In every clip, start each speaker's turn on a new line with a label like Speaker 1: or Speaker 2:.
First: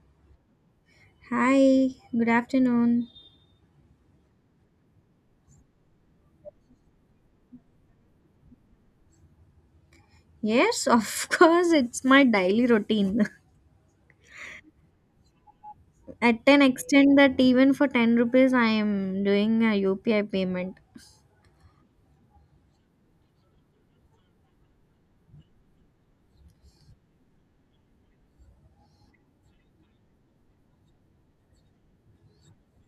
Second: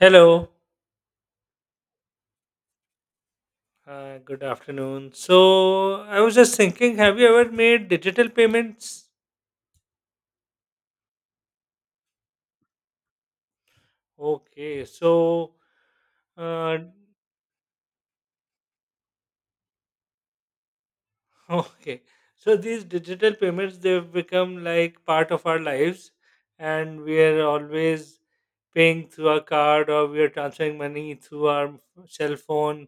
Speaker 1: Hello,
Speaker 2: Hi, good afternoon.
Speaker 1: good afternoon. So, I was just thinking, have you ever made digital payments?
Speaker 2: Yes, of course, it's my daily routine.
Speaker 1: Okay,
Speaker 2: At an
Speaker 1: uh,
Speaker 2: extent that even for 10 rupees, I am doing a UPI payment.
Speaker 1: okay, so these digital payments they've become like part of our lives, and we are always paying through our card or we are transferring money through our cell phone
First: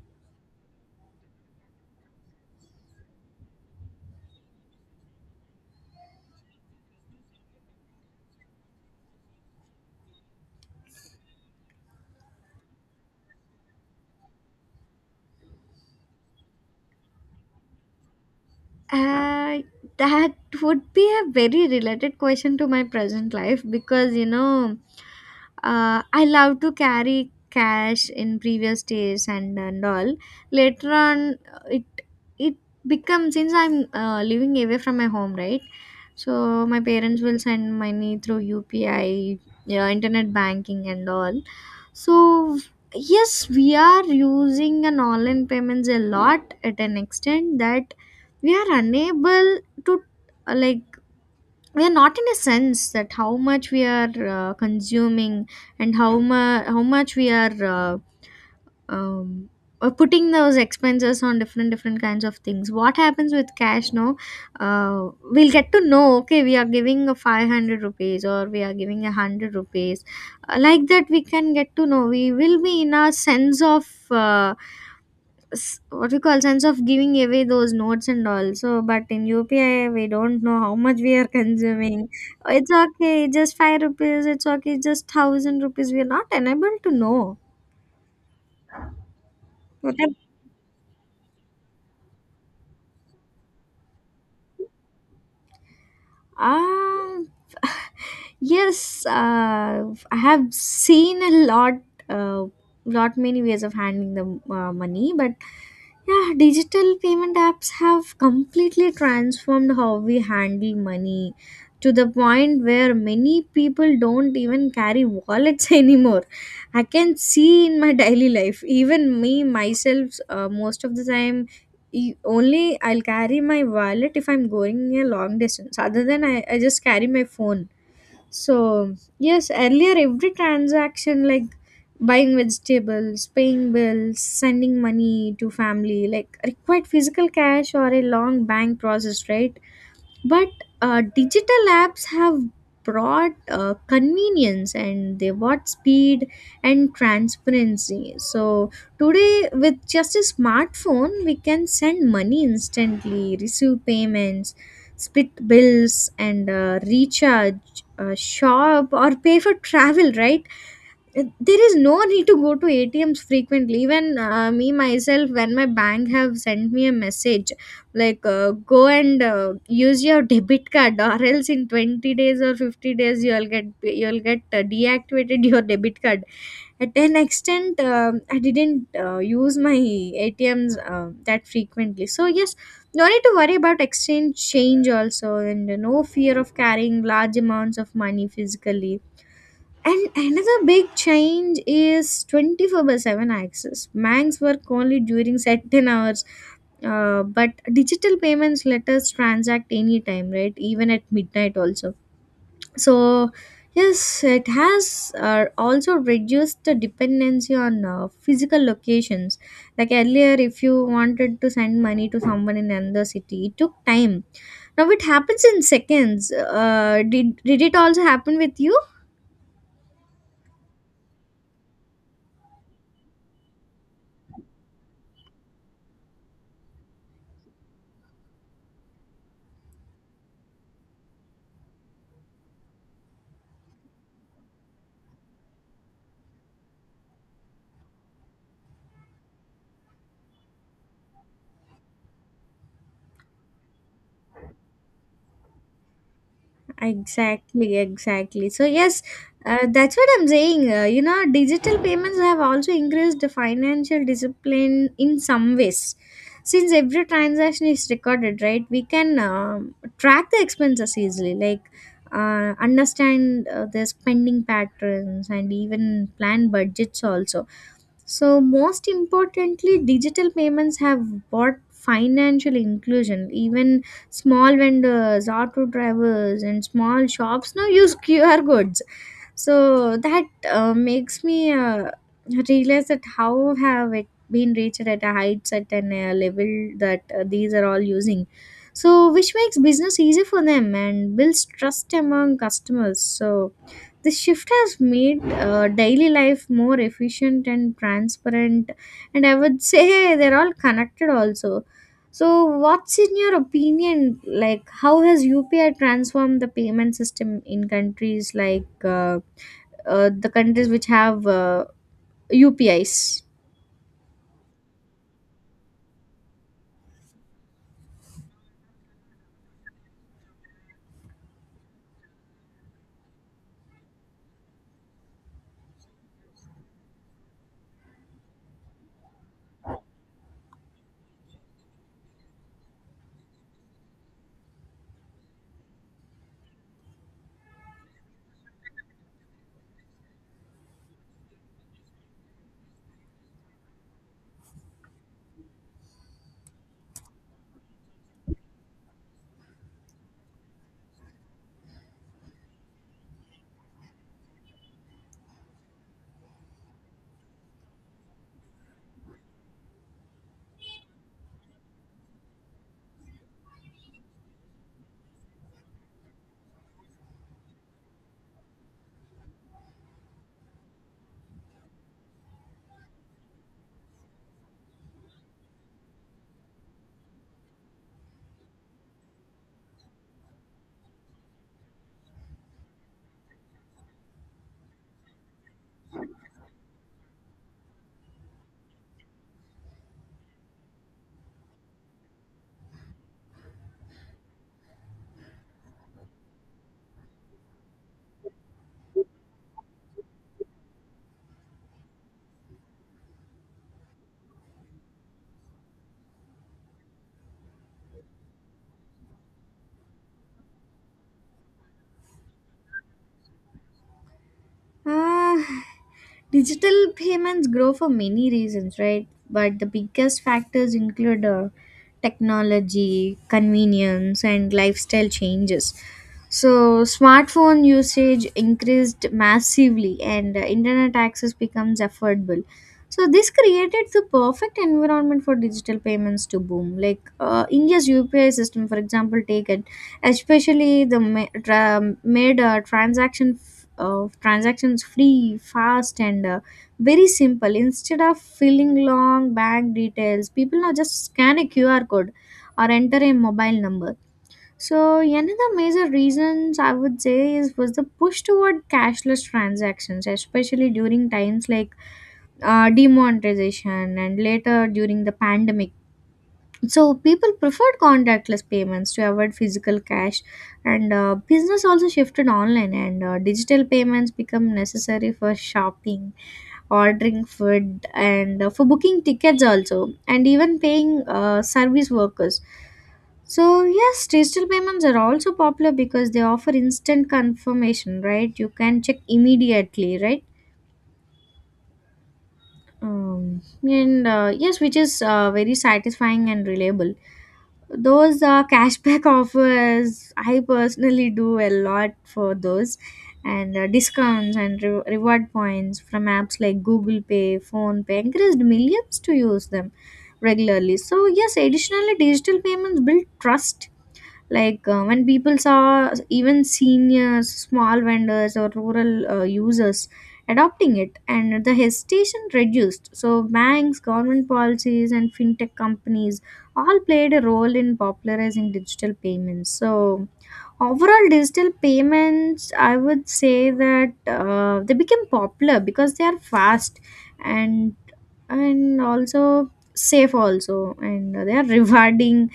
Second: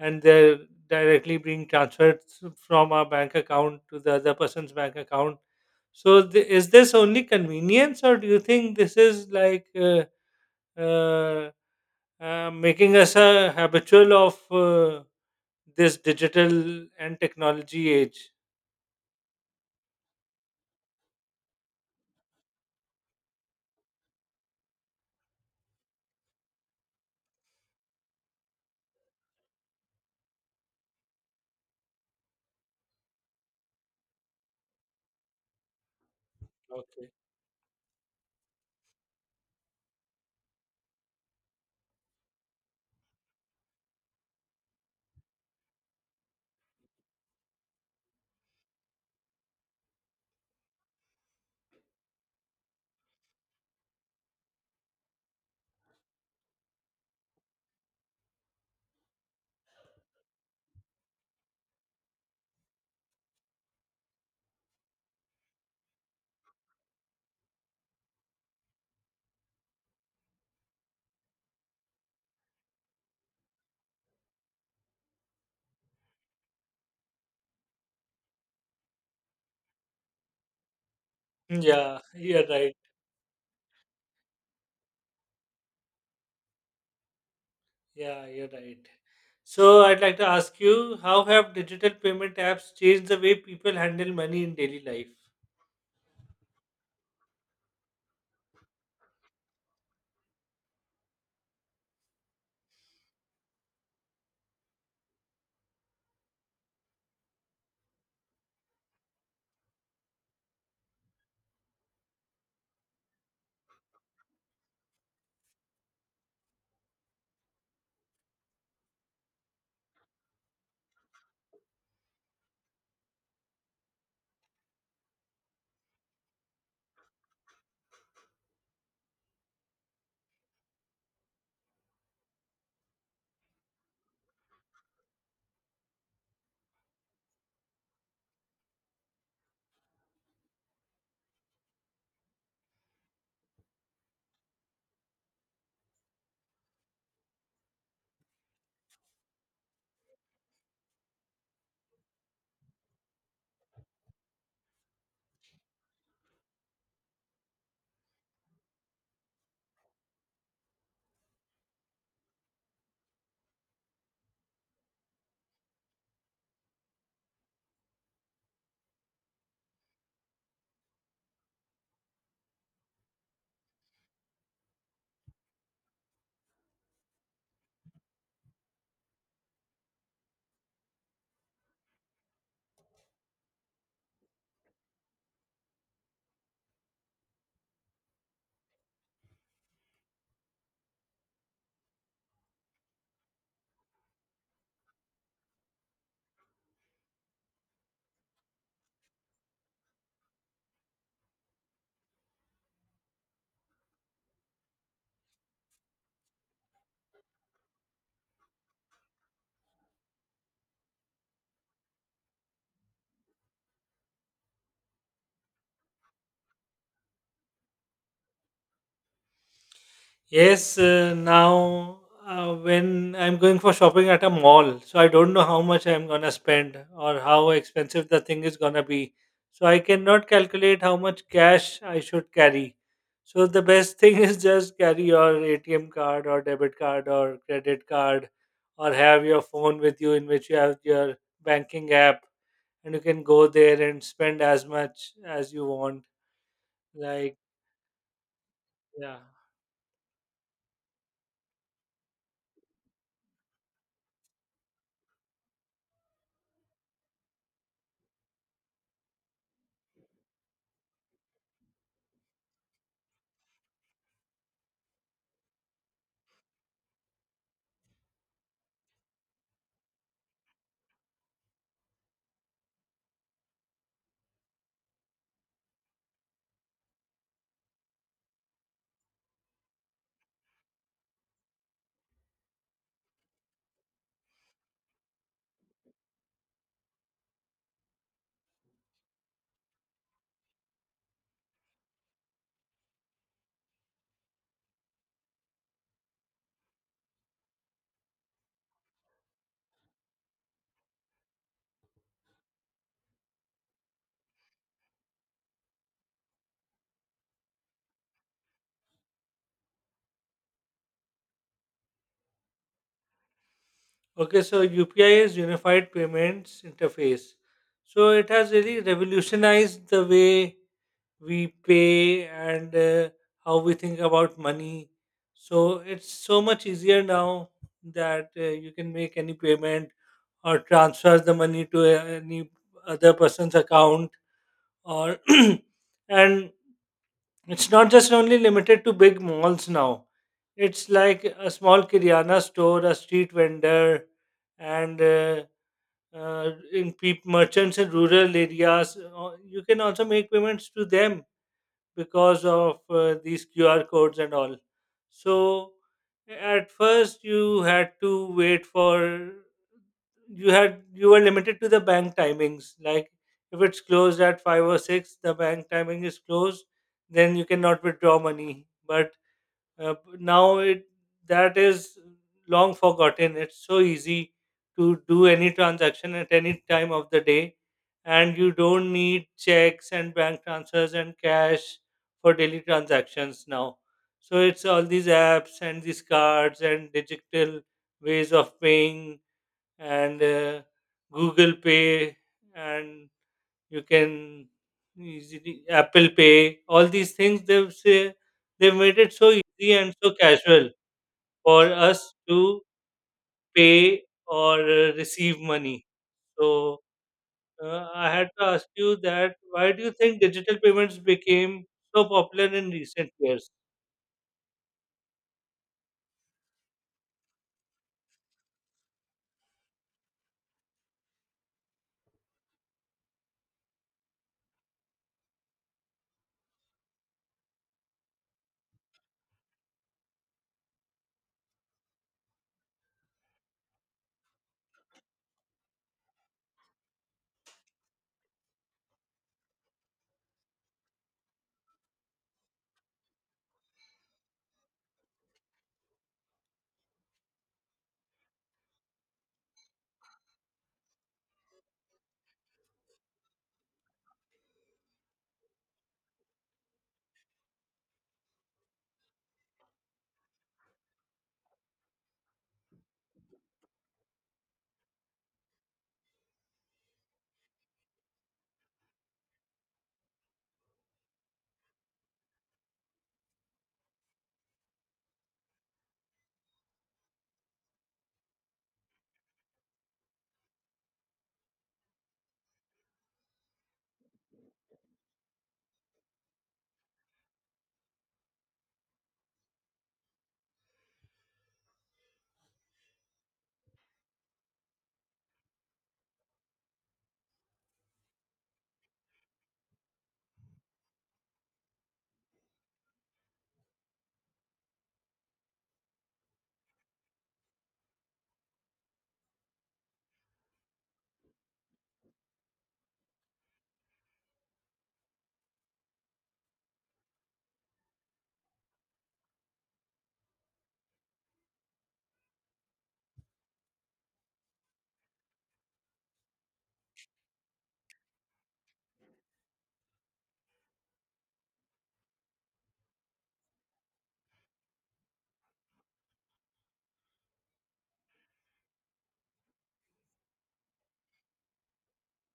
Speaker 1: and they're directly being transferred from our bank account to the other person's bank account. So, is this only convenience, or do you think this is like uh, making us a habitual of this digital and technology age?
Speaker 2: Uh, that would be a very related question to my present life because you know, I love to carry cash in previous days and all. Later on, it becomes since I'm living away from my home, right? So my
Speaker 1: Okay.
Speaker 2: parents will send money through UPI, yeah, internet banking, and all. So yes, we are using an online payments a lot at an extent that we are unable to uh, like we are not in a sense that how much we are consuming and how much we are um, putting those expenses on different different kinds of things what happens with cash no we'll get to know, okay, we are giving a 500 rupees or we are giving a 100 rupees. Like that we can get to know we will be in a sense of uh, what do you call sense of giving away those notes and all. So but in UPI we don't know how much we are
Speaker 1: Yeah,
Speaker 2: consuming.
Speaker 1: you're right.
Speaker 2: It's okay, just five rupees. It's okay, just thousand rupees. We are not unable to know
Speaker 1: Yeah, you're right. So
Speaker 2: what
Speaker 1: I'd like to ask you, how have digital payment apps changed the way people handle money in daily life?
Speaker 2: ah Yes, I have seen a lot, uh, lot many ways of handling the money, but yeah, digital payment apps have completely transformed how we handle money to the point where many people don't even carry wallets anymore. I can see in my daily life, even me myself, most of the time. Only I'll carry my wallet if I'm going a long distance. Other than I just carry my phone. So, yes, earlier every transaction like buying vegetables, paying bills, sending money to family like required physical cash or a long bank process, right? But digital apps have brought convenience and they brought speed and transparency. So today with just a smartphone we can send money instantly, receive payments, split bills, and recharge, shop, or pay for travel, right? There is no need to go to ATMs frequently. Even me myself, when my bank have sent me a message like go and use your debit card or else in 20 days or 50 days you'll get deactivated your debit card. At an extent I didn't use my ATMs that frequently. So yes, no need to worry about exchange change also and no fear of carrying large amounts of money physically. And another big change is 24 by 7 access. Banks work only during certain hours, but digital payments let us transact anytime, right? Even at midnight also. So, yes, it has also reduced the dependency on physical locations. Like earlier, if you wanted to send money to someone in another city, it took time. Now it happens in seconds. Did it also happen with you?
Speaker 1: Yes, now when I'm going for shopping at a mall, so I don't know how much I'm gonna spend or how expensive the thing is gonna be. So I cannot calculate how much cash I should carry. So the best thing is just carry your ATM card or debit card or credit card or have your phone with you in which you have your banking app and you can go there and spend as much as you want. Like,
Speaker 2: Exactly, exactly. So yes,
Speaker 1: yeah.
Speaker 2: that's what I'm saying. You know, digital payments have also increased the financial discipline in some ways. Since every transaction is recorded, right, we can track the expenses easily, like understand the spending patterns and even plan budgets also. So, most importantly, digital payments have brought financial inclusion. Even small vendors, auto drivers, and small shops now use QR codes. So that makes me realize that how have it been reached at a heights at an level that these are all using. So which makes business easy for them and builds trust among customers. So the shift has made daily life more efficient and transparent, and I would say they're all connected also. So what's in your opinion, like how has UPI transformed the payment system in countries like the countries which have UPIs?
Speaker 1: Okay, so UPI is Unified Payments Interface. So it has really revolutionized the way we pay and how we think about money. So it's so much easier now that you can make any payment or transfer the money to any other person's account or and it's not just only limited to big malls now. It's like a small Kiryana store, a street vendor, and in peop merchants in rural areas. You can also make payments to them because of these QR codes and all. So at first you had to wait for you were limited to the bank timings. Like if it's closed at five or six, the bank timing is closed, then you cannot withdraw money. But now it that is long forgotten. It's so easy to do any transaction at any time of the day, and you don't need checks and bank transfers and cash for daily transactions now. So it's all these apps and these cards and digital ways of paying and Google Pay and you can easily Apple Pay, all these things they've made it so easy and so casual for us to pay or receive money. So I had to ask you that why do you think digital payments became so popular in recent years?
Speaker 2: Uh, Digital payments grow for many reasons, right? But the biggest factors include technology, convenience, and lifestyle changes. So, smartphone usage increased massively, and internet access becomes affordable. So, this created the perfect environment for digital payments to boom. Like India's UPI system, for example, take it, especially made transactions free, fast, and very simple. Instead of filling long bank details, people now just scan a QR code or enter a mobile number. So another major reasons I would say is was the push toward cashless transactions, especially during times like demonetization and later during the pandemic. So people preferred contactless payments to avoid physical cash, and business also shifted online, and digital payments become necessary for shopping, ordering food, and for booking tickets also, and even paying service workers. So yes, digital payments are also popular because they offer instant confirmation, right? You can check immediately, right? And Yes, which is very satisfying and reliable. Those cashback offers I personally do a lot for those, and discounts and reward points from apps like Google Pay, phone pay encouraged millions to use them regularly. So yes, additionally, digital payments build trust. Like when people saw even seniors, small vendors, or rural users adopting it, and the hesitation reduced. So banks, government policies, and fintech companies all played a role in popularizing digital payments. So overall, digital payments, I would say that they became popular because they are fast and and also safe also, and they are rewarding.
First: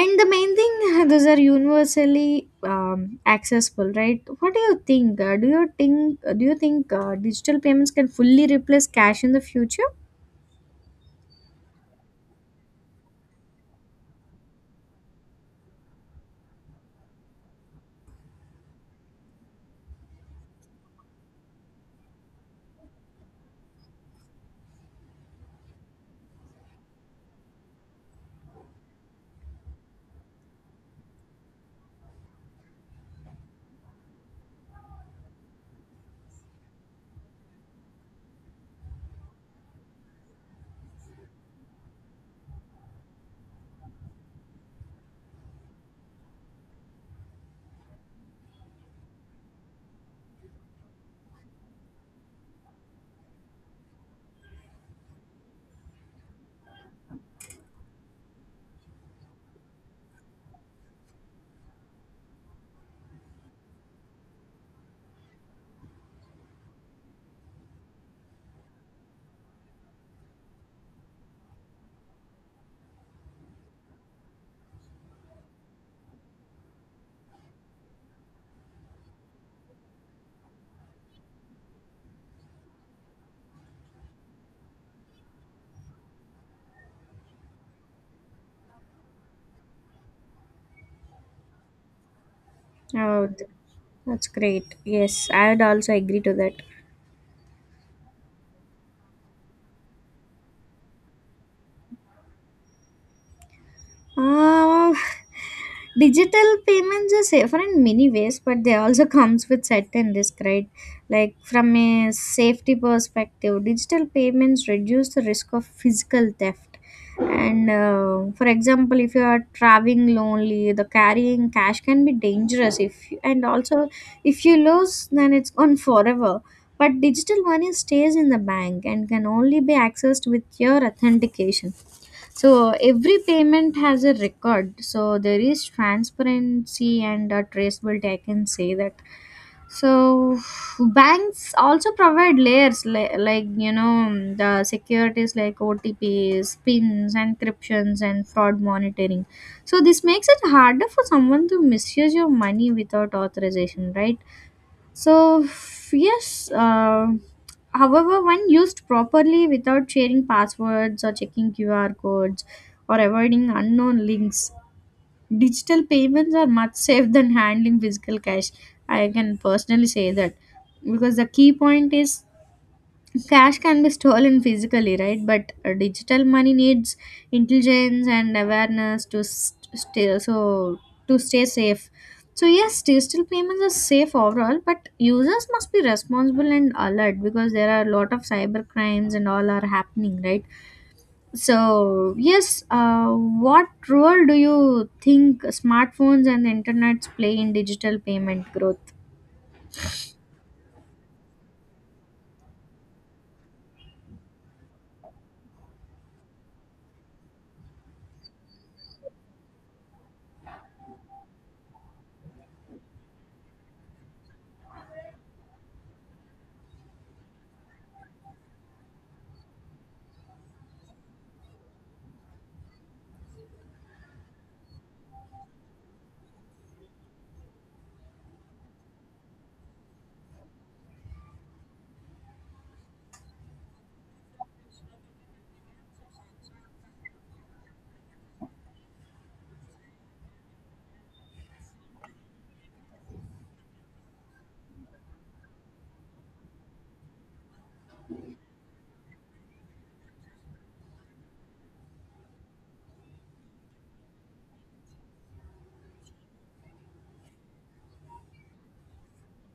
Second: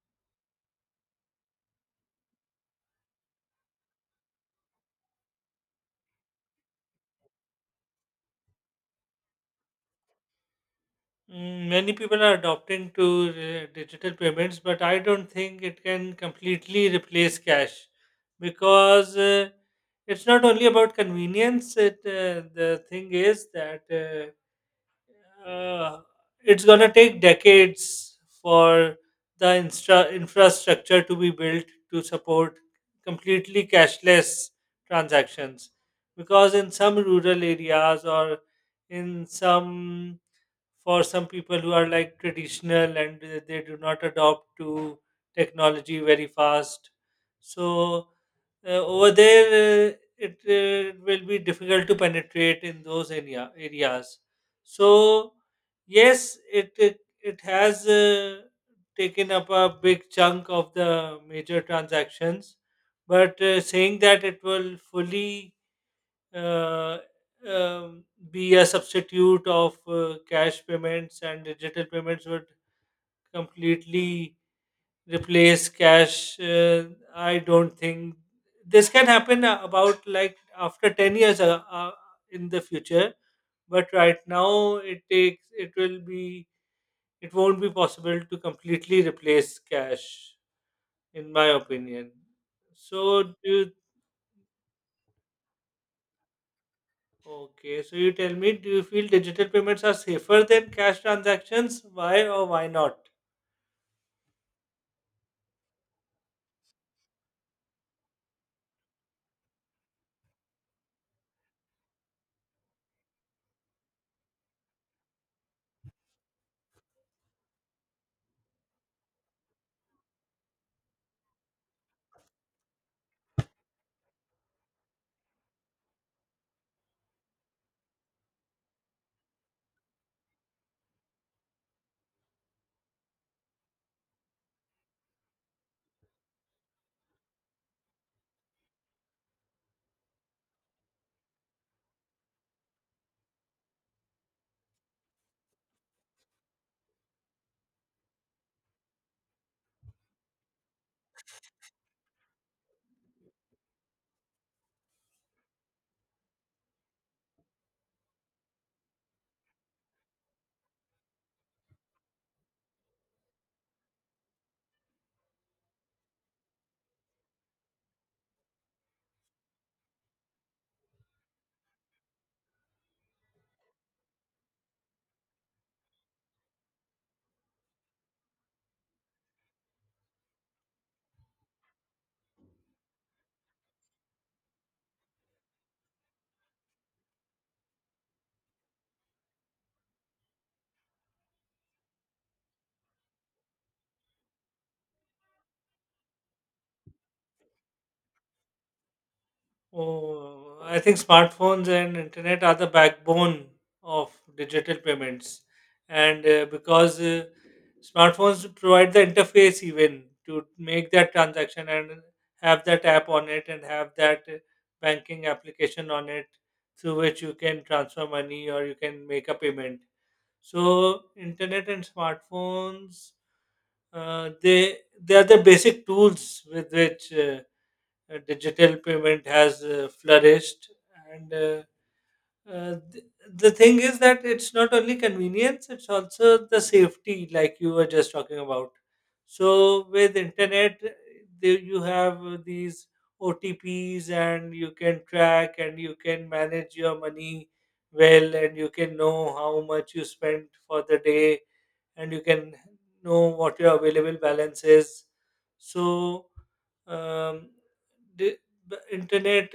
Speaker 2: And the main thing, those are universally accessible, right? What do you think, do you think do you think digital payments can fully replace cash in the future?
Speaker 1: Mm, many people are adopting to digital payments, but I don't think it can completely replace cash because it's not only about convenience. The thing is that uh, it's going to take decades for the infrastructure to be built to support completely cashless transactions, because in some rural areas or in some, for some people who are like traditional and they do not adopt to technology very fast. So over there, it will be difficult to penetrate in those areas. So yes, it it, it has taken up a big chunk of the major transactions, but saying that it will fully uh, um, be a substitute of cash payments, and digital payments would completely replace cash, I don't think this can happen about like after 10 years in the future. But right now it takes it will be, it won't be possible to completely replace cash in my opinion. So
Speaker 2: oh,
Speaker 1: do
Speaker 2: th-
Speaker 1: you.
Speaker 2: that's great. Yes, I would also agree to that.
Speaker 1: Okay, so you tell me, do you feel digital payments are safer than cash transactions? Why or why not?
Speaker 2: Uh, Digital payments are safer in many ways, but they also comes with certain risk, right? Like from a safety perspective, digital payments reduce the risk of physical theft. And for example, if you are traveling lonely, the carrying cash can be dangerous. If and also if you lose, then it's gone forever. But digital money stays in the bank and can only be accessed with your authentication, so every payment has a record. So there is transparency and a traceability, I can say that. So banks also provide layers like you know, the securities like OTPs, pins, encryptions, and fraud monitoring. So this makes it harder for someone to misuse your money without authorization, right? So, yes, however, when used properly without sharing passwords or checking QR codes or avoiding unknown links, digital payments are much safe than handling physical cash. I can personally say that, because the key point is cash can be stolen physically, right? But digital money needs intelligence and awareness to stay, so to stay safe. So yes, digital payments are safe overall, but users must be responsible and alert, because there are a lot of cyber crimes and all are happening, right? So yes, what role do you think smartphones and the internets play in digital payment growth?
Speaker 1: Oh, I think smartphones and internet are the backbone of digital payments, and because smartphones provide the interface even to make that transaction and have that app on it and have that banking application on it through which you can transfer money or you can make a payment. So, internet and smartphones uh, they they are the basic tools with which digital payment has flourished, and uh, th- the thing is that it's not only convenience, it's also the safety like you were just talking about. So with internet there you have these OTPs and you can track and you can manage your money well, and you can know how much you spent for the day, and you can know what your available balance is. So, um, the, the internet,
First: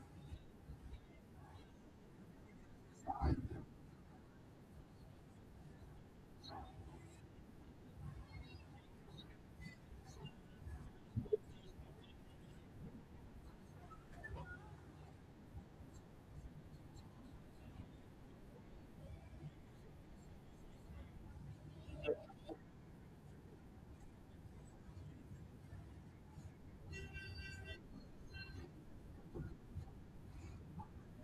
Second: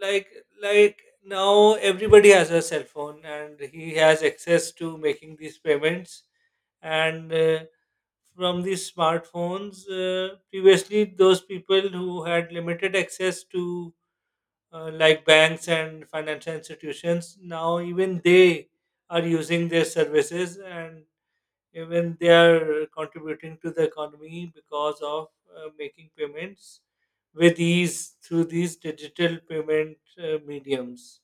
Speaker 1: like like now everybody has a cell phone and he has access to making these payments, and from these smartphones previously those people who had limited access to like banks and financial institutions, now even they are using their services, and even they are contributing to the economy because of making payments with ease through these digital payment mediums.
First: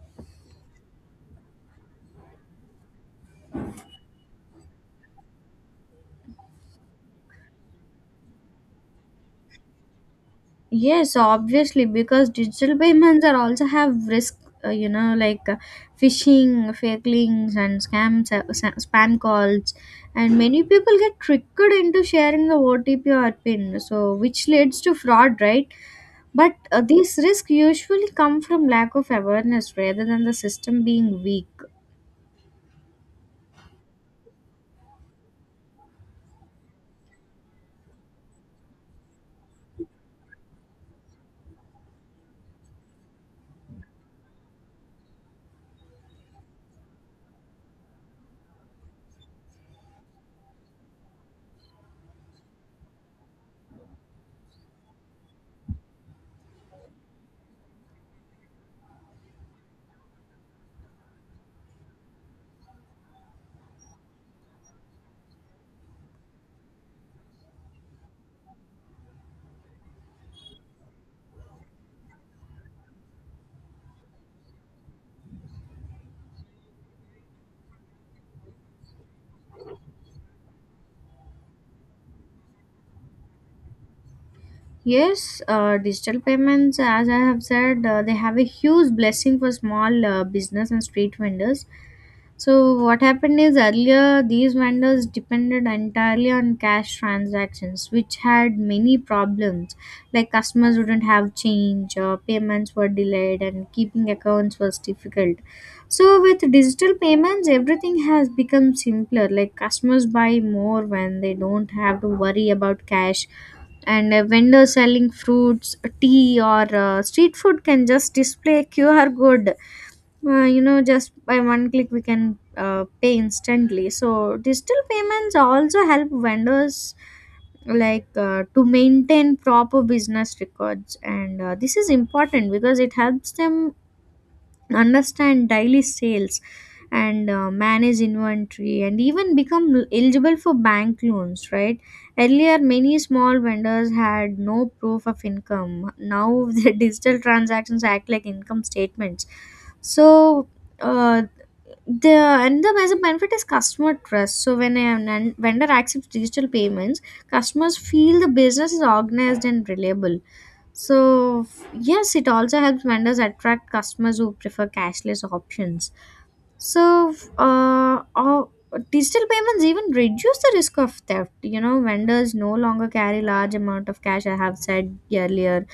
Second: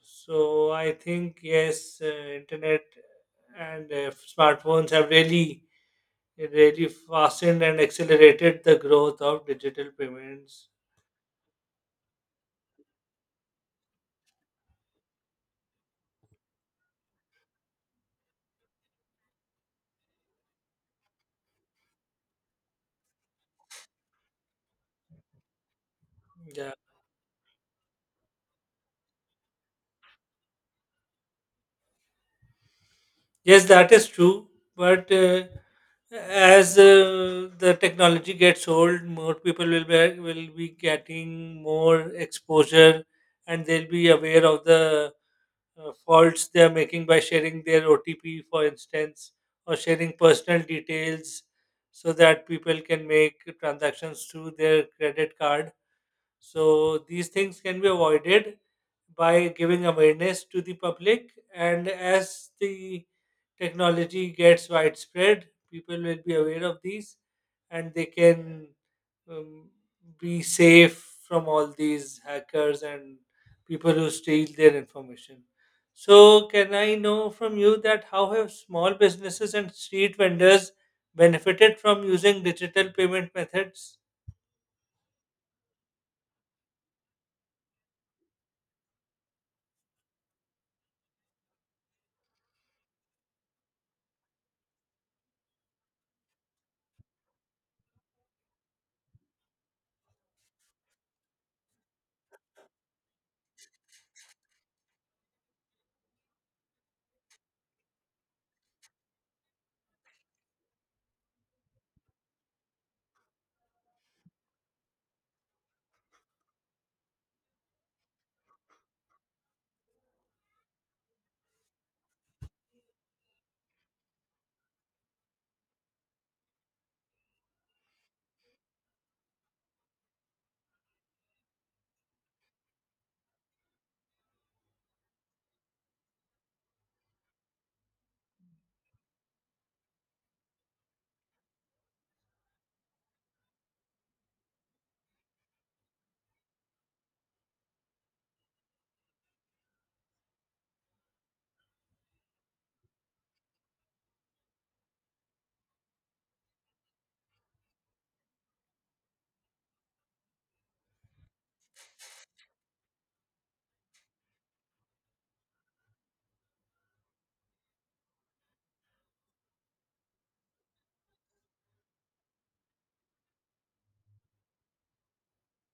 Speaker 1: So I think yes, internet and smartphones have really fastened and accelerated the growth of digital payments.
Speaker 2: Yes, obviously, because digital payments are also have risk, you know, like phishing, fake links, and scams, spam calls, and many people get tricked into sharing the OTP or PIN, so which leads to fraud, right? But
Speaker 1: Yeah.
Speaker 2: these risks usually come from lack of awareness rather than the system being weak.
Speaker 1: Yes, that is true. But as the technology gets old, more people will be getting more exposure, and they'll be aware of the faults they are making by sharing their OTP, for instance, or sharing personal details, so that people can make transactions through their credit card. So these things can be avoided by giving awareness to the public, and as the technology gets widespread, people will be aware of these, and they can um, be safe from all these hackers and people who steal their information. So, can I know from you that how have small businesses and street vendors benefited from using digital payment methods?
Speaker 2: Yes, digital payments, as I have said, they have a huge blessing for small business and street vendors. So what happened is earlier these vendors depended entirely on cash transactions, which had many problems. Like customers wouldn't have change, or payments were delayed, and keeping accounts was difficult. So with digital payments, everything has become simpler. Like customers buy more when they don't have to worry about cash, and a vendor selling fruits, tea, or street food can just display a QR code. You know, just by one click we can pay instantly. So digital payments also help vendors like to maintain proper business records, and this is important because it helps them understand daily sales and manage inventory and even become eligible for bank loans, right? Earlier many small vendors had no proof of income. Now the digital transactions act like income statements. So uh, the and the as benefit is customer trust. So when a vendor accepts digital payments, customers feel the business is organized and reliable. So, yes, it also helps vendors attract customers who prefer cashless options. So, digital payments even reduce the risk of theft. You know, vendors no longer carry large amount of cash, I have said earlier,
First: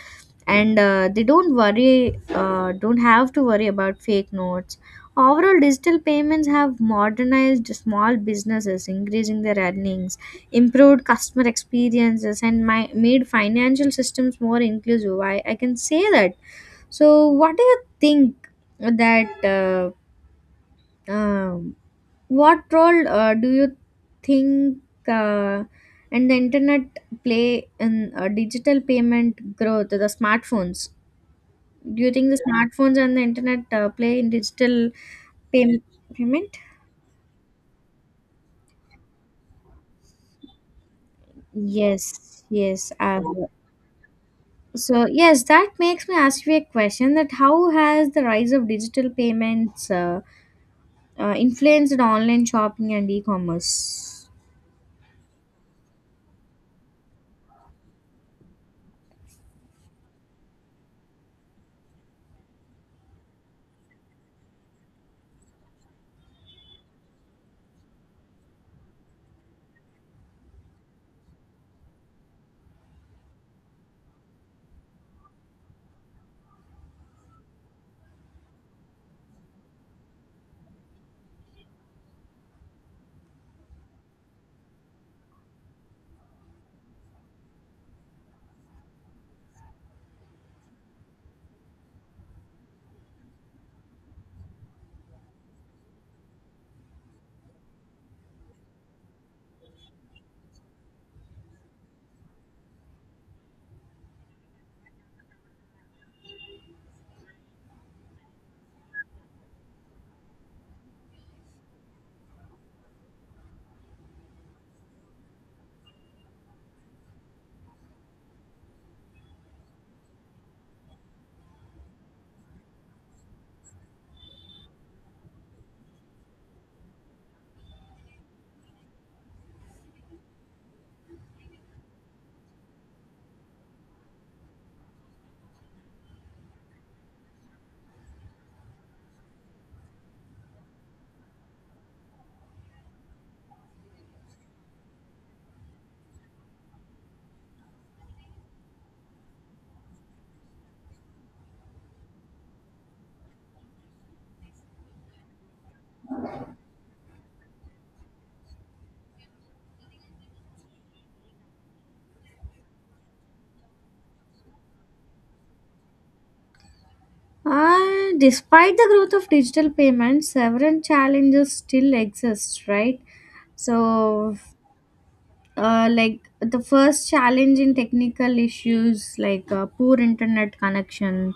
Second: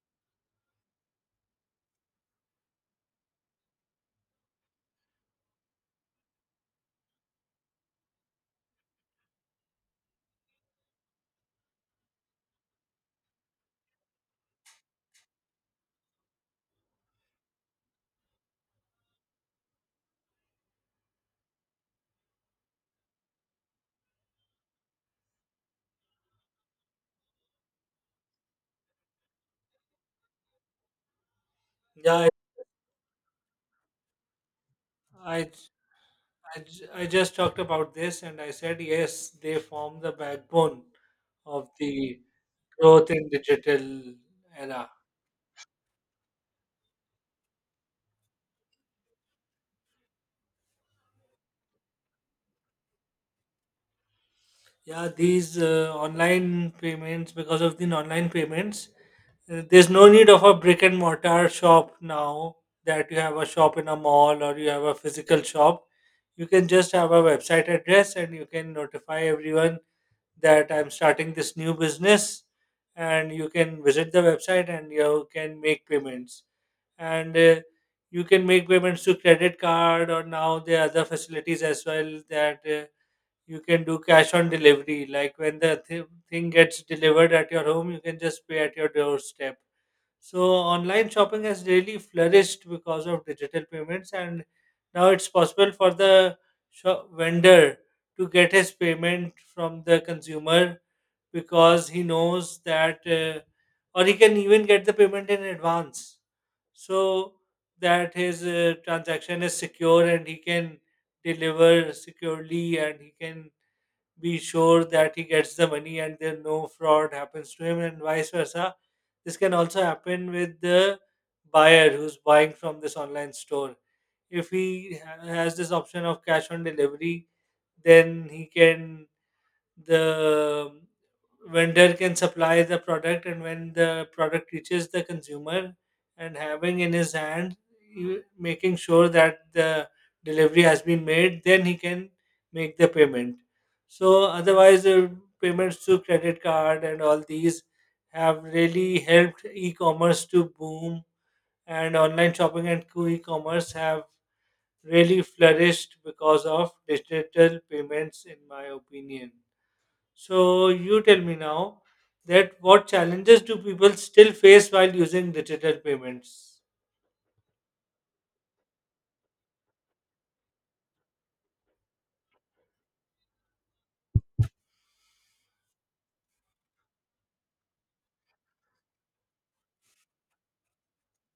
Speaker 2: and they don't worry don't have to worry about fake notes. Overall, digital payments have modernized small businesses, increasing their earnings, improved customer experiences, and made financial systems more inclusive, I can say that. So what do you think that um what role do you think, uh, and the internet play in digital payment growth, the smartphones? Do you
Speaker 1: Yeah,
Speaker 2: think the smartphones and the internet play in
Speaker 1: I
Speaker 2: pay- payment?
Speaker 1: I just talked about this and I said, yes, they form the backbone of the
Speaker 2: Yes, yes.
Speaker 1: growth
Speaker 2: Uh,
Speaker 1: in digital era.
Speaker 2: so yes, that makes me ask you a question: that how has the rise of digital payments influenced online shopping and e-commerce?
Speaker 1: Yeah, these online payments, because of the online payments, there's no need of a brick and mortar shop now, that you have a shop in a mall or you have a physical shop. You can just have a website address and you can notify everyone that I'm starting this new business, and you can visit the website and you can make payments. And you can make payments to credit card, or now there are other facilities as well, that you can do cash on delivery. Like when the thing gets delivered at your home, you can just pay at your doorstep. So online shopping has really flourished because of digital payments, and now it's possible for the shop vendor to get his payment from the consumer because he knows that, or he can even get the payment in advance, so that his transaction is secure and he can deliver securely, and he can be sure that he gets the money and there no fraud happens to him, and vice versa. This can also happen with the buyer who's buying from this online store. If he has this option of cash on delivery, then he can the vendor can supply the product, and when the product reaches the consumer and having in his hand, making sure that the delivery has been made, then he can make the payment. So otherwise the payments through credit card and all these have really helped e-commerce to boom, and online shopping and e-commerce have really flourished because of digital payments in my opinion. So you tell me now, that what challenges do people still face while using digital payments?
Speaker 2: Despite the growth of digital payments, several challenges still exist, right? So, like the first challenge in technical issues, like poor internet connection,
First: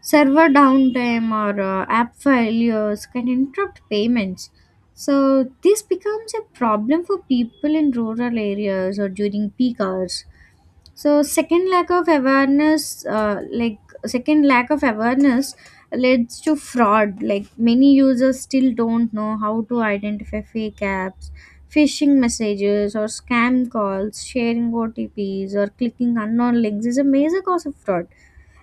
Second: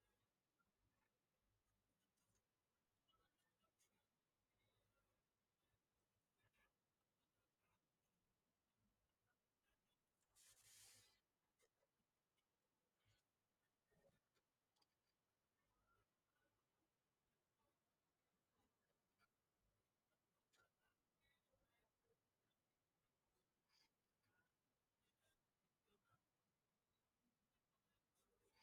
Speaker 2: server downtime, or app failures can interrupt payments. So this becomes a problem for people in rural areas or during peak hours. So, second, lack of awareness, second lack of awareness leads to fraud. Like, many users still don't know how to identify fake apps, phishing messages, or scam calls. Sharing otps or clicking unknown links is a major cause of fraud.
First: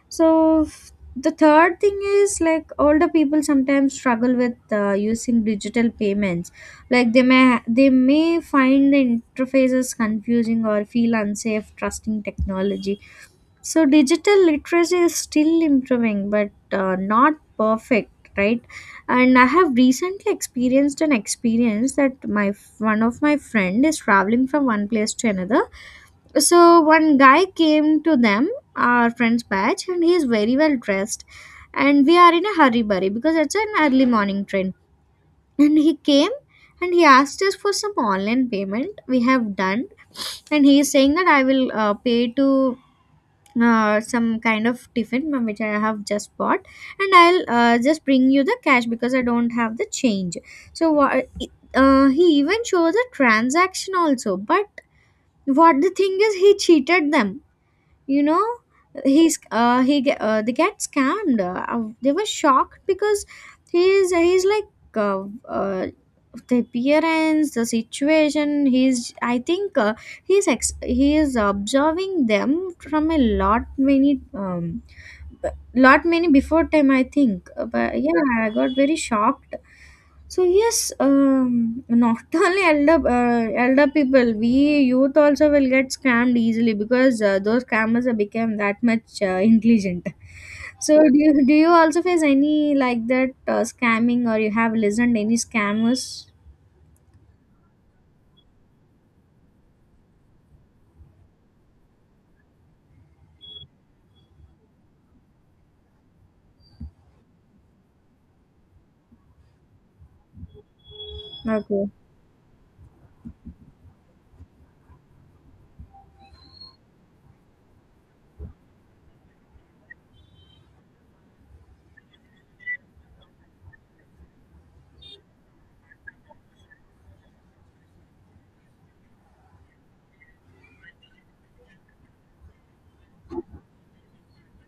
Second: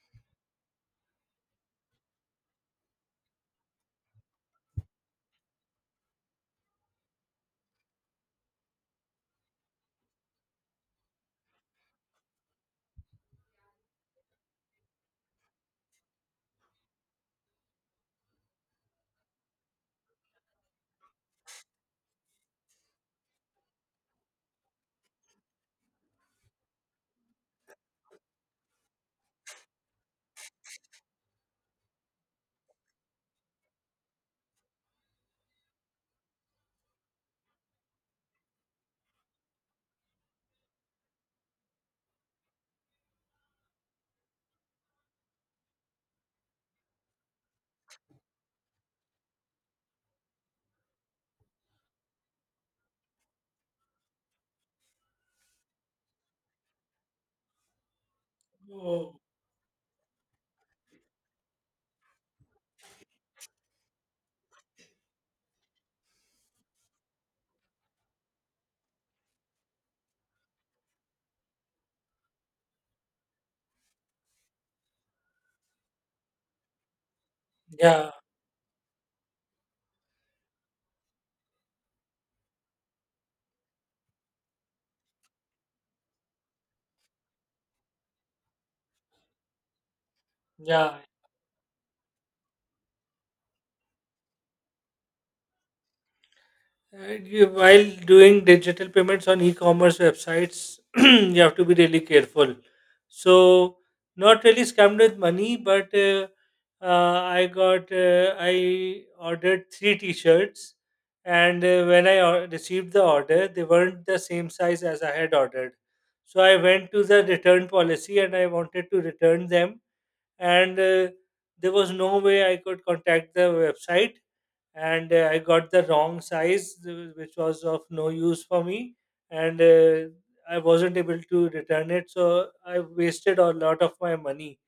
Speaker 2: So the third thing is, like, older people sometimes struggle with using digital payments. Like, they may find the interfaces confusing or feel unsafe trusting technology. So digital literacy is still improving, but not perfect, right? And I have recently experienced an experience that my one of my friend is traveling from one place to another. So one guy came to them, our friend's batch, and he's very well dressed, and we are in a hurry burry because it's an early morning train. And he came and he asked us for some online payment we have done, and he is saying that I will pay to some kind of tiffin ma'am, which I have just bought, and I'll just bring you the cash because I don't have the change. So what, he even shows a transaction also. But what the thing is, he cheated them, you know.
Speaker 1: Oh,
Speaker 2: They get scammed. Uh, they were shocked because he's like, uh, uh, the appearance, the situation, he's, I think, he is observing them from a lot many, lot many before time, I think. But
Speaker 1: yeah,
Speaker 2: yeah, I got very shocked. So yes, um, not only elder, elder people, we youth also will get scammed easily because those scammers have become that much intelligent. So
Speaker 1: yeah.
Speaker 2: do you also face any like that scamming, or you have listened any scammers?
Speaker 1: And you, while doing digital payments on e-commerce websites, you have to be really careful. So, not really scammed with money, but I got I ordered three T-shirts, and
Speaker 2: Okay.
Speaker 1: when I received the order, they weren't the same size as I had ordered. So I went to the return policy, and I wanted to return them, and there was no way I could contact the website, and I got the wrong size, which was of no use for me, and I wasn't able to return it. So I wasted a lot of my money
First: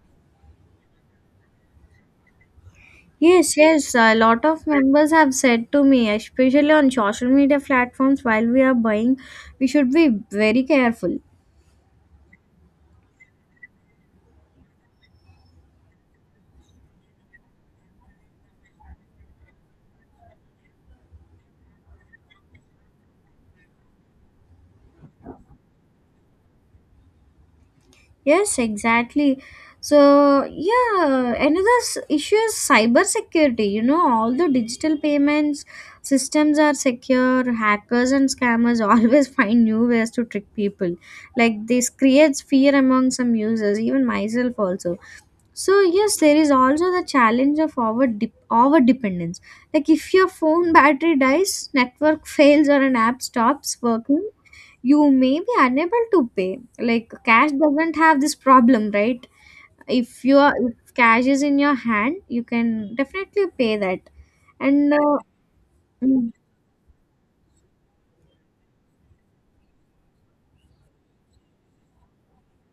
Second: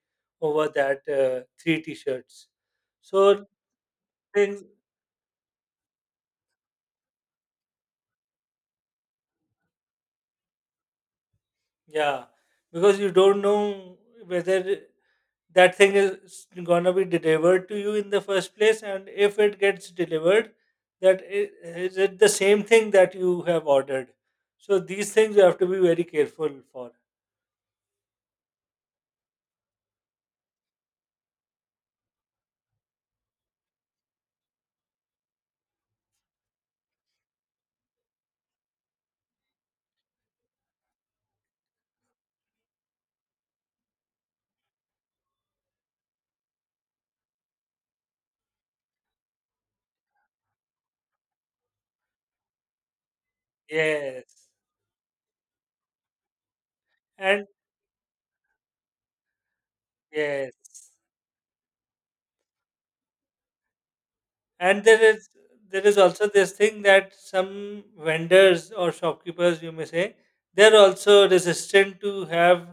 Speaker 1: over that three t-shirts. So
Speaker 2: Yes, yes, a lot
Speaker 1: things,
Speaker 2: of members have said to me, especially on social media platforms while we are buying, we should be very careful.
Speaker 1: yeah, because you don't know whether that thing is gonna be delivered to you in the first place, and if it gets delivered, that is it the same thing that you have ordered. So these things you have to be very careful for.
Speaker 2: Yes, exactly. So, yeah, another issue is cyber security. You know, all the digital payments systems are secure, hackers and scammers always find new ways to trick people. Like, this creates fear among some users, even myself also. So yes, there is also the challenge of over dependence. Like, if your phone battery dies, network fails, or an app stops working,
Speaker 1: Yes,
Speaker 2: you may be unable to pay. Like,
Speaker 1: and
Speaker 2: cash doesn't have this problem, right? If you are
Speaker 1: yes,
Speaker 2: if cash is in your hand, you can definitely pay that.
Speaker 1: and
Speaker 2: And
Speaker 1: there is, there is also
Speaker 2: mm.
Speaker 1: this thing that some vendors or shopkeepers, you may say, they're also resistant to have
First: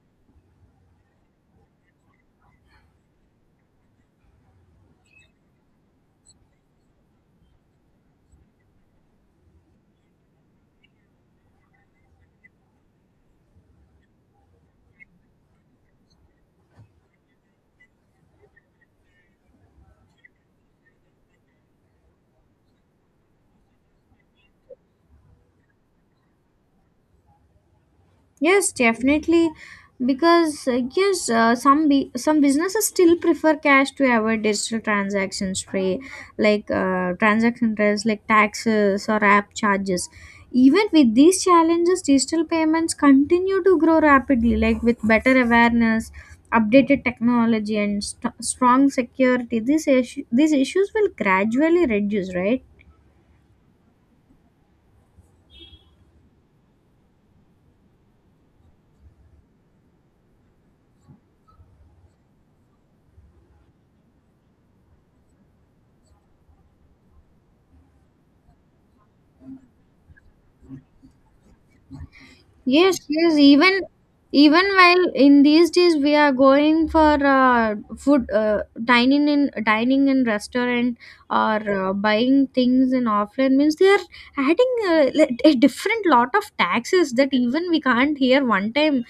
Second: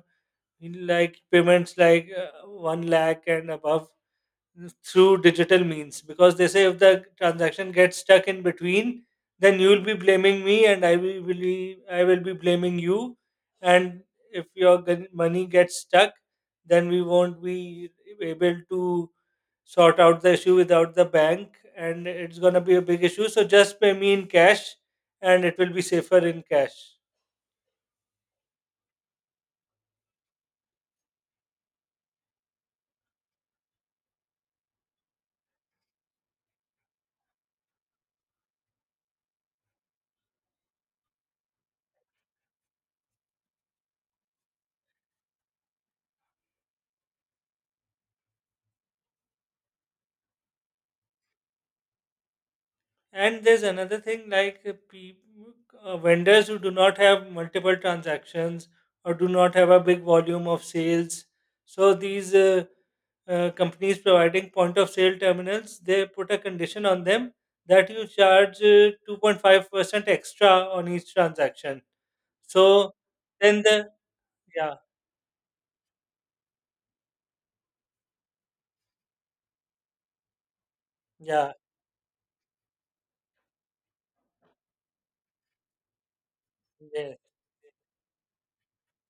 Speaker 1: like payments like one lakh and above through digital means, because they say if the transaction gets stuck in between, then you will be blaming me and I will be blaming you, and if your money gets stuck, then we won't be able to sort out the issue without the bank, and it's going to be a big issue, so just pay me in cash and it will be safer in cash.
Speaker 2: Yes, definitely. Because yes, some some businesses still prefer cash to avoid digital transactions fee, like transaction rates, like taxes or app charges. Even with these challenges, digital payments continue to grow rapidly. Like, with better awareness, updated technology, and strong security, these issues will gradually reduce, right?
Speaker 1: And there's another thing like vendors who do not have multiple transactions or do not have a big volume of sales. So these companies providing point of sale terminals, they put a condition on them that you charge 2.5% extra on each transaction. So
Speaker 2: Yes, yes.
Speaker 1: then
Speaker 2: Even
Speaker 1: the
Speaker 2: even
Speaker 1: yeah
Speaker 2: while in these days we are going for food, dining in restaurant,
Speaker 1: yeah
Speaker 2: or buying things in offline means, they are adding a different lot of taxes
Speaker 1: yeah
Speaker 2: that even we can't hear one time.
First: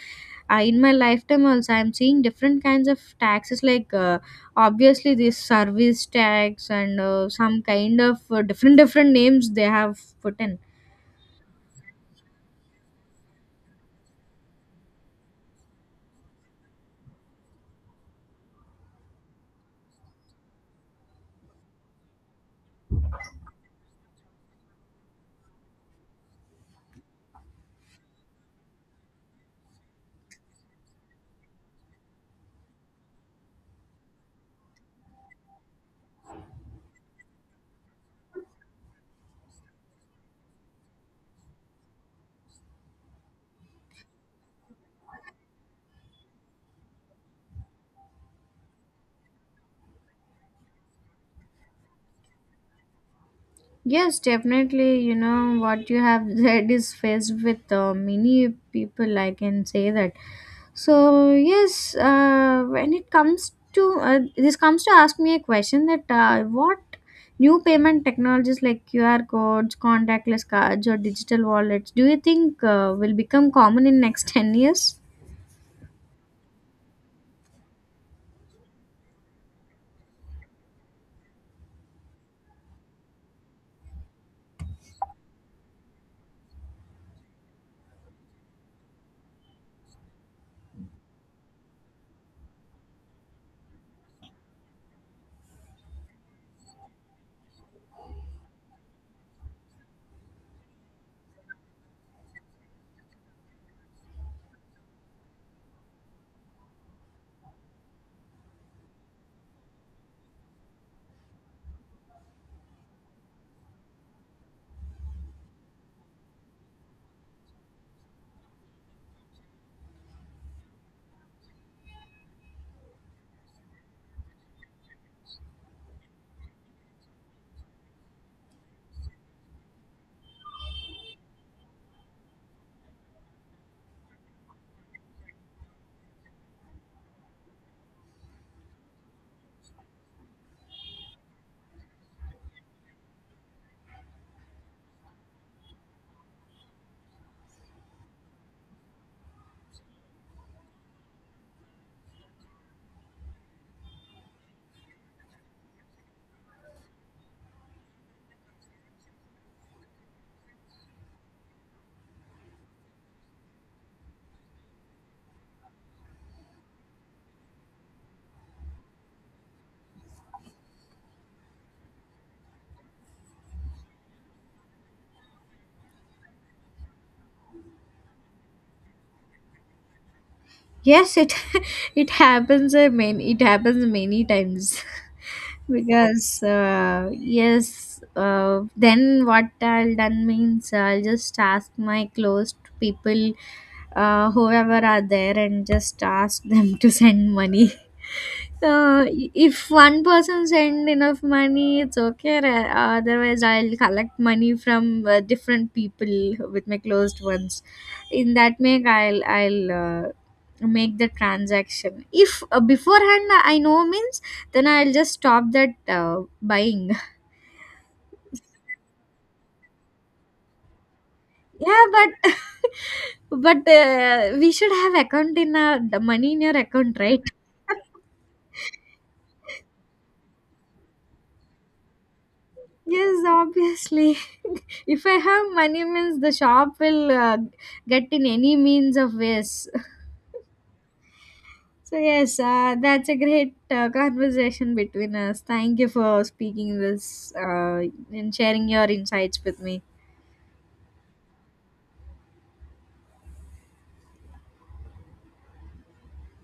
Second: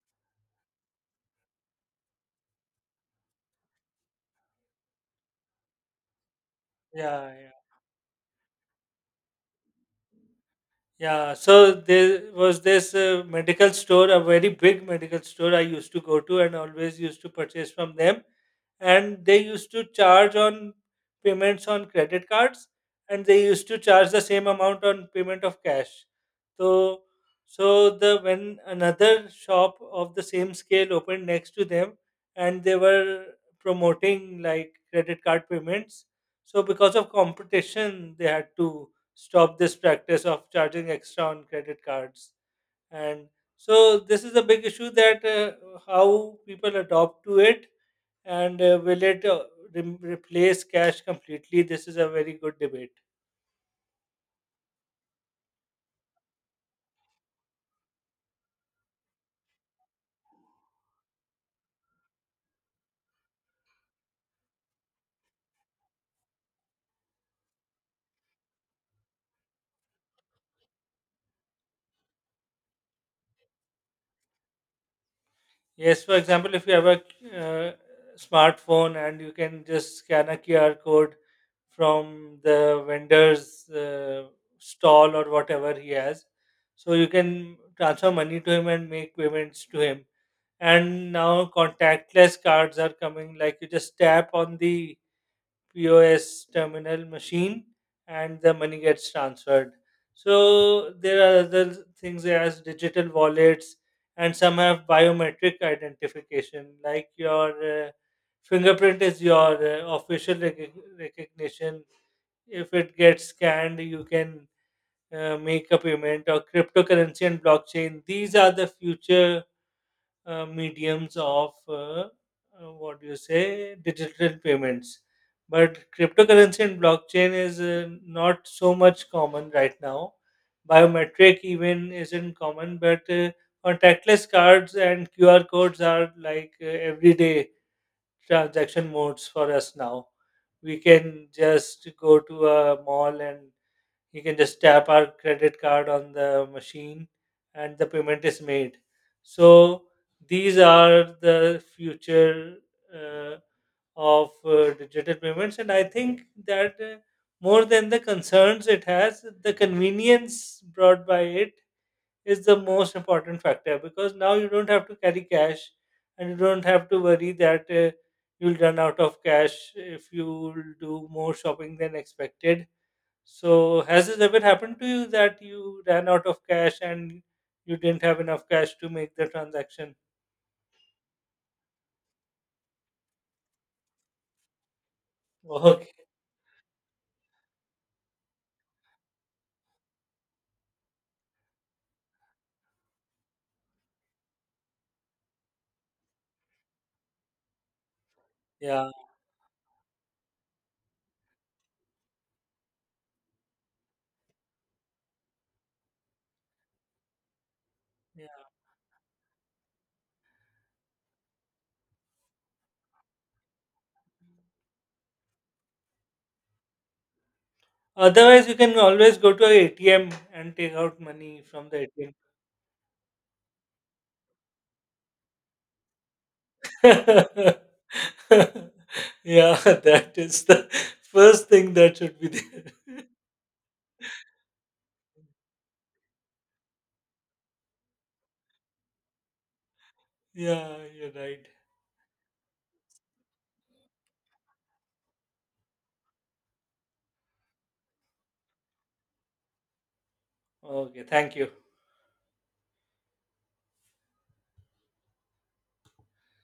Speaker 2: In my lifetime also, I'm seeing different kinds of taxes, like obviously this service tax and
Speaker 1: yeah yeah.
Speaker 2: some kind of different names they have put in.
Speaker 1: Yeah, so there was this medical store, a very big medical store I used to go to and always used to purchase from them, and they used to charge on payments on credit cards, and they used to charge the same amount on payment of cash. So, so the when another shop of the same scale opened next to them and they were promoting like credit card payments, so because of competition they had to stop this practice of charging extra on credit cards. And so this is a big issue, that how people adopt to it, and will it replace cash completely? This is a very good debate.
Speaker 2: Yes, definitely. You know, what you have said is faced with many people, I can say that. So, yes, when it comes to comes to ask me a question that what new payment technologies like QR codes, contactless cards, or digital wallets do you think will become common in next 10 years?
Speaker 1: Yes, for example, if you have a uh, smartphone and you can just scan a QR code from the vendor's stall or whatever he has, so you can transfer money to him and make payments to him. And now contactless cards are coming, like you just tap on the POS terminal machine and the money gets transferred. So there are other things as digital wallets, and some have biometric identification like your fingerprint is your official recognition. If it gets scanned, you can make a payment, or cryptocurrency and blockchain. These are the future mediums of what do you say digital payments. But cryptocurrency and blockchain is not so much common right now, biometric even isn't common, but contactless cards and QR codes are like everyday transaction modes for us now. We can just go to a mall and you can just tap our credit card on the machine and the payment is made. So these are the future uh, of digital payments, and I think that more than the concerns it has, the convenience brought by it is the most important factor, because now you don't have to carry cash and you don't have to worry that you'll run out of cash if you do more shopping than expected. So, has this ever happened to you that you ran out of cash and you didn't have enough cash to make the transaction?
Speaker 2: Yes, it it happens. I mean, it happens many times
Speaker 1: Okay.
Speaker 2: because yes. Then what I'll done means I'll just ask my close people, whoever are there, and just ask them to send money.
Speaker 1: Yeah.
Speaker 2: Uh, if one person send enough money, it's okay. Otherwise, I'll collect money from different people with my closed ones.
Speaker 1: Yeah.
Speaker 2: In that make, I'll make the transaction. If beforehand I know means, then I'll just stop that buying.
Speaker 1: Otherwise, you can always go to a ATM and take out money from the
Speaker 2: Yeah,
Speaker 1: ATM.
Speaker 2: but but we should have account in our, the money in your account, right?
Speaker 1: Yeah, that is the first thing that should be there.
Speaker 2: Yes, obviously. If I have money means, the shop will get in any means of ways.
Speaker 1: Yeah, you're right.
Speaker 2: So yes, that's a great conversation between us. Thank you for speaking this and sharing your insights with me.
Speaker 1: Okay, thank you.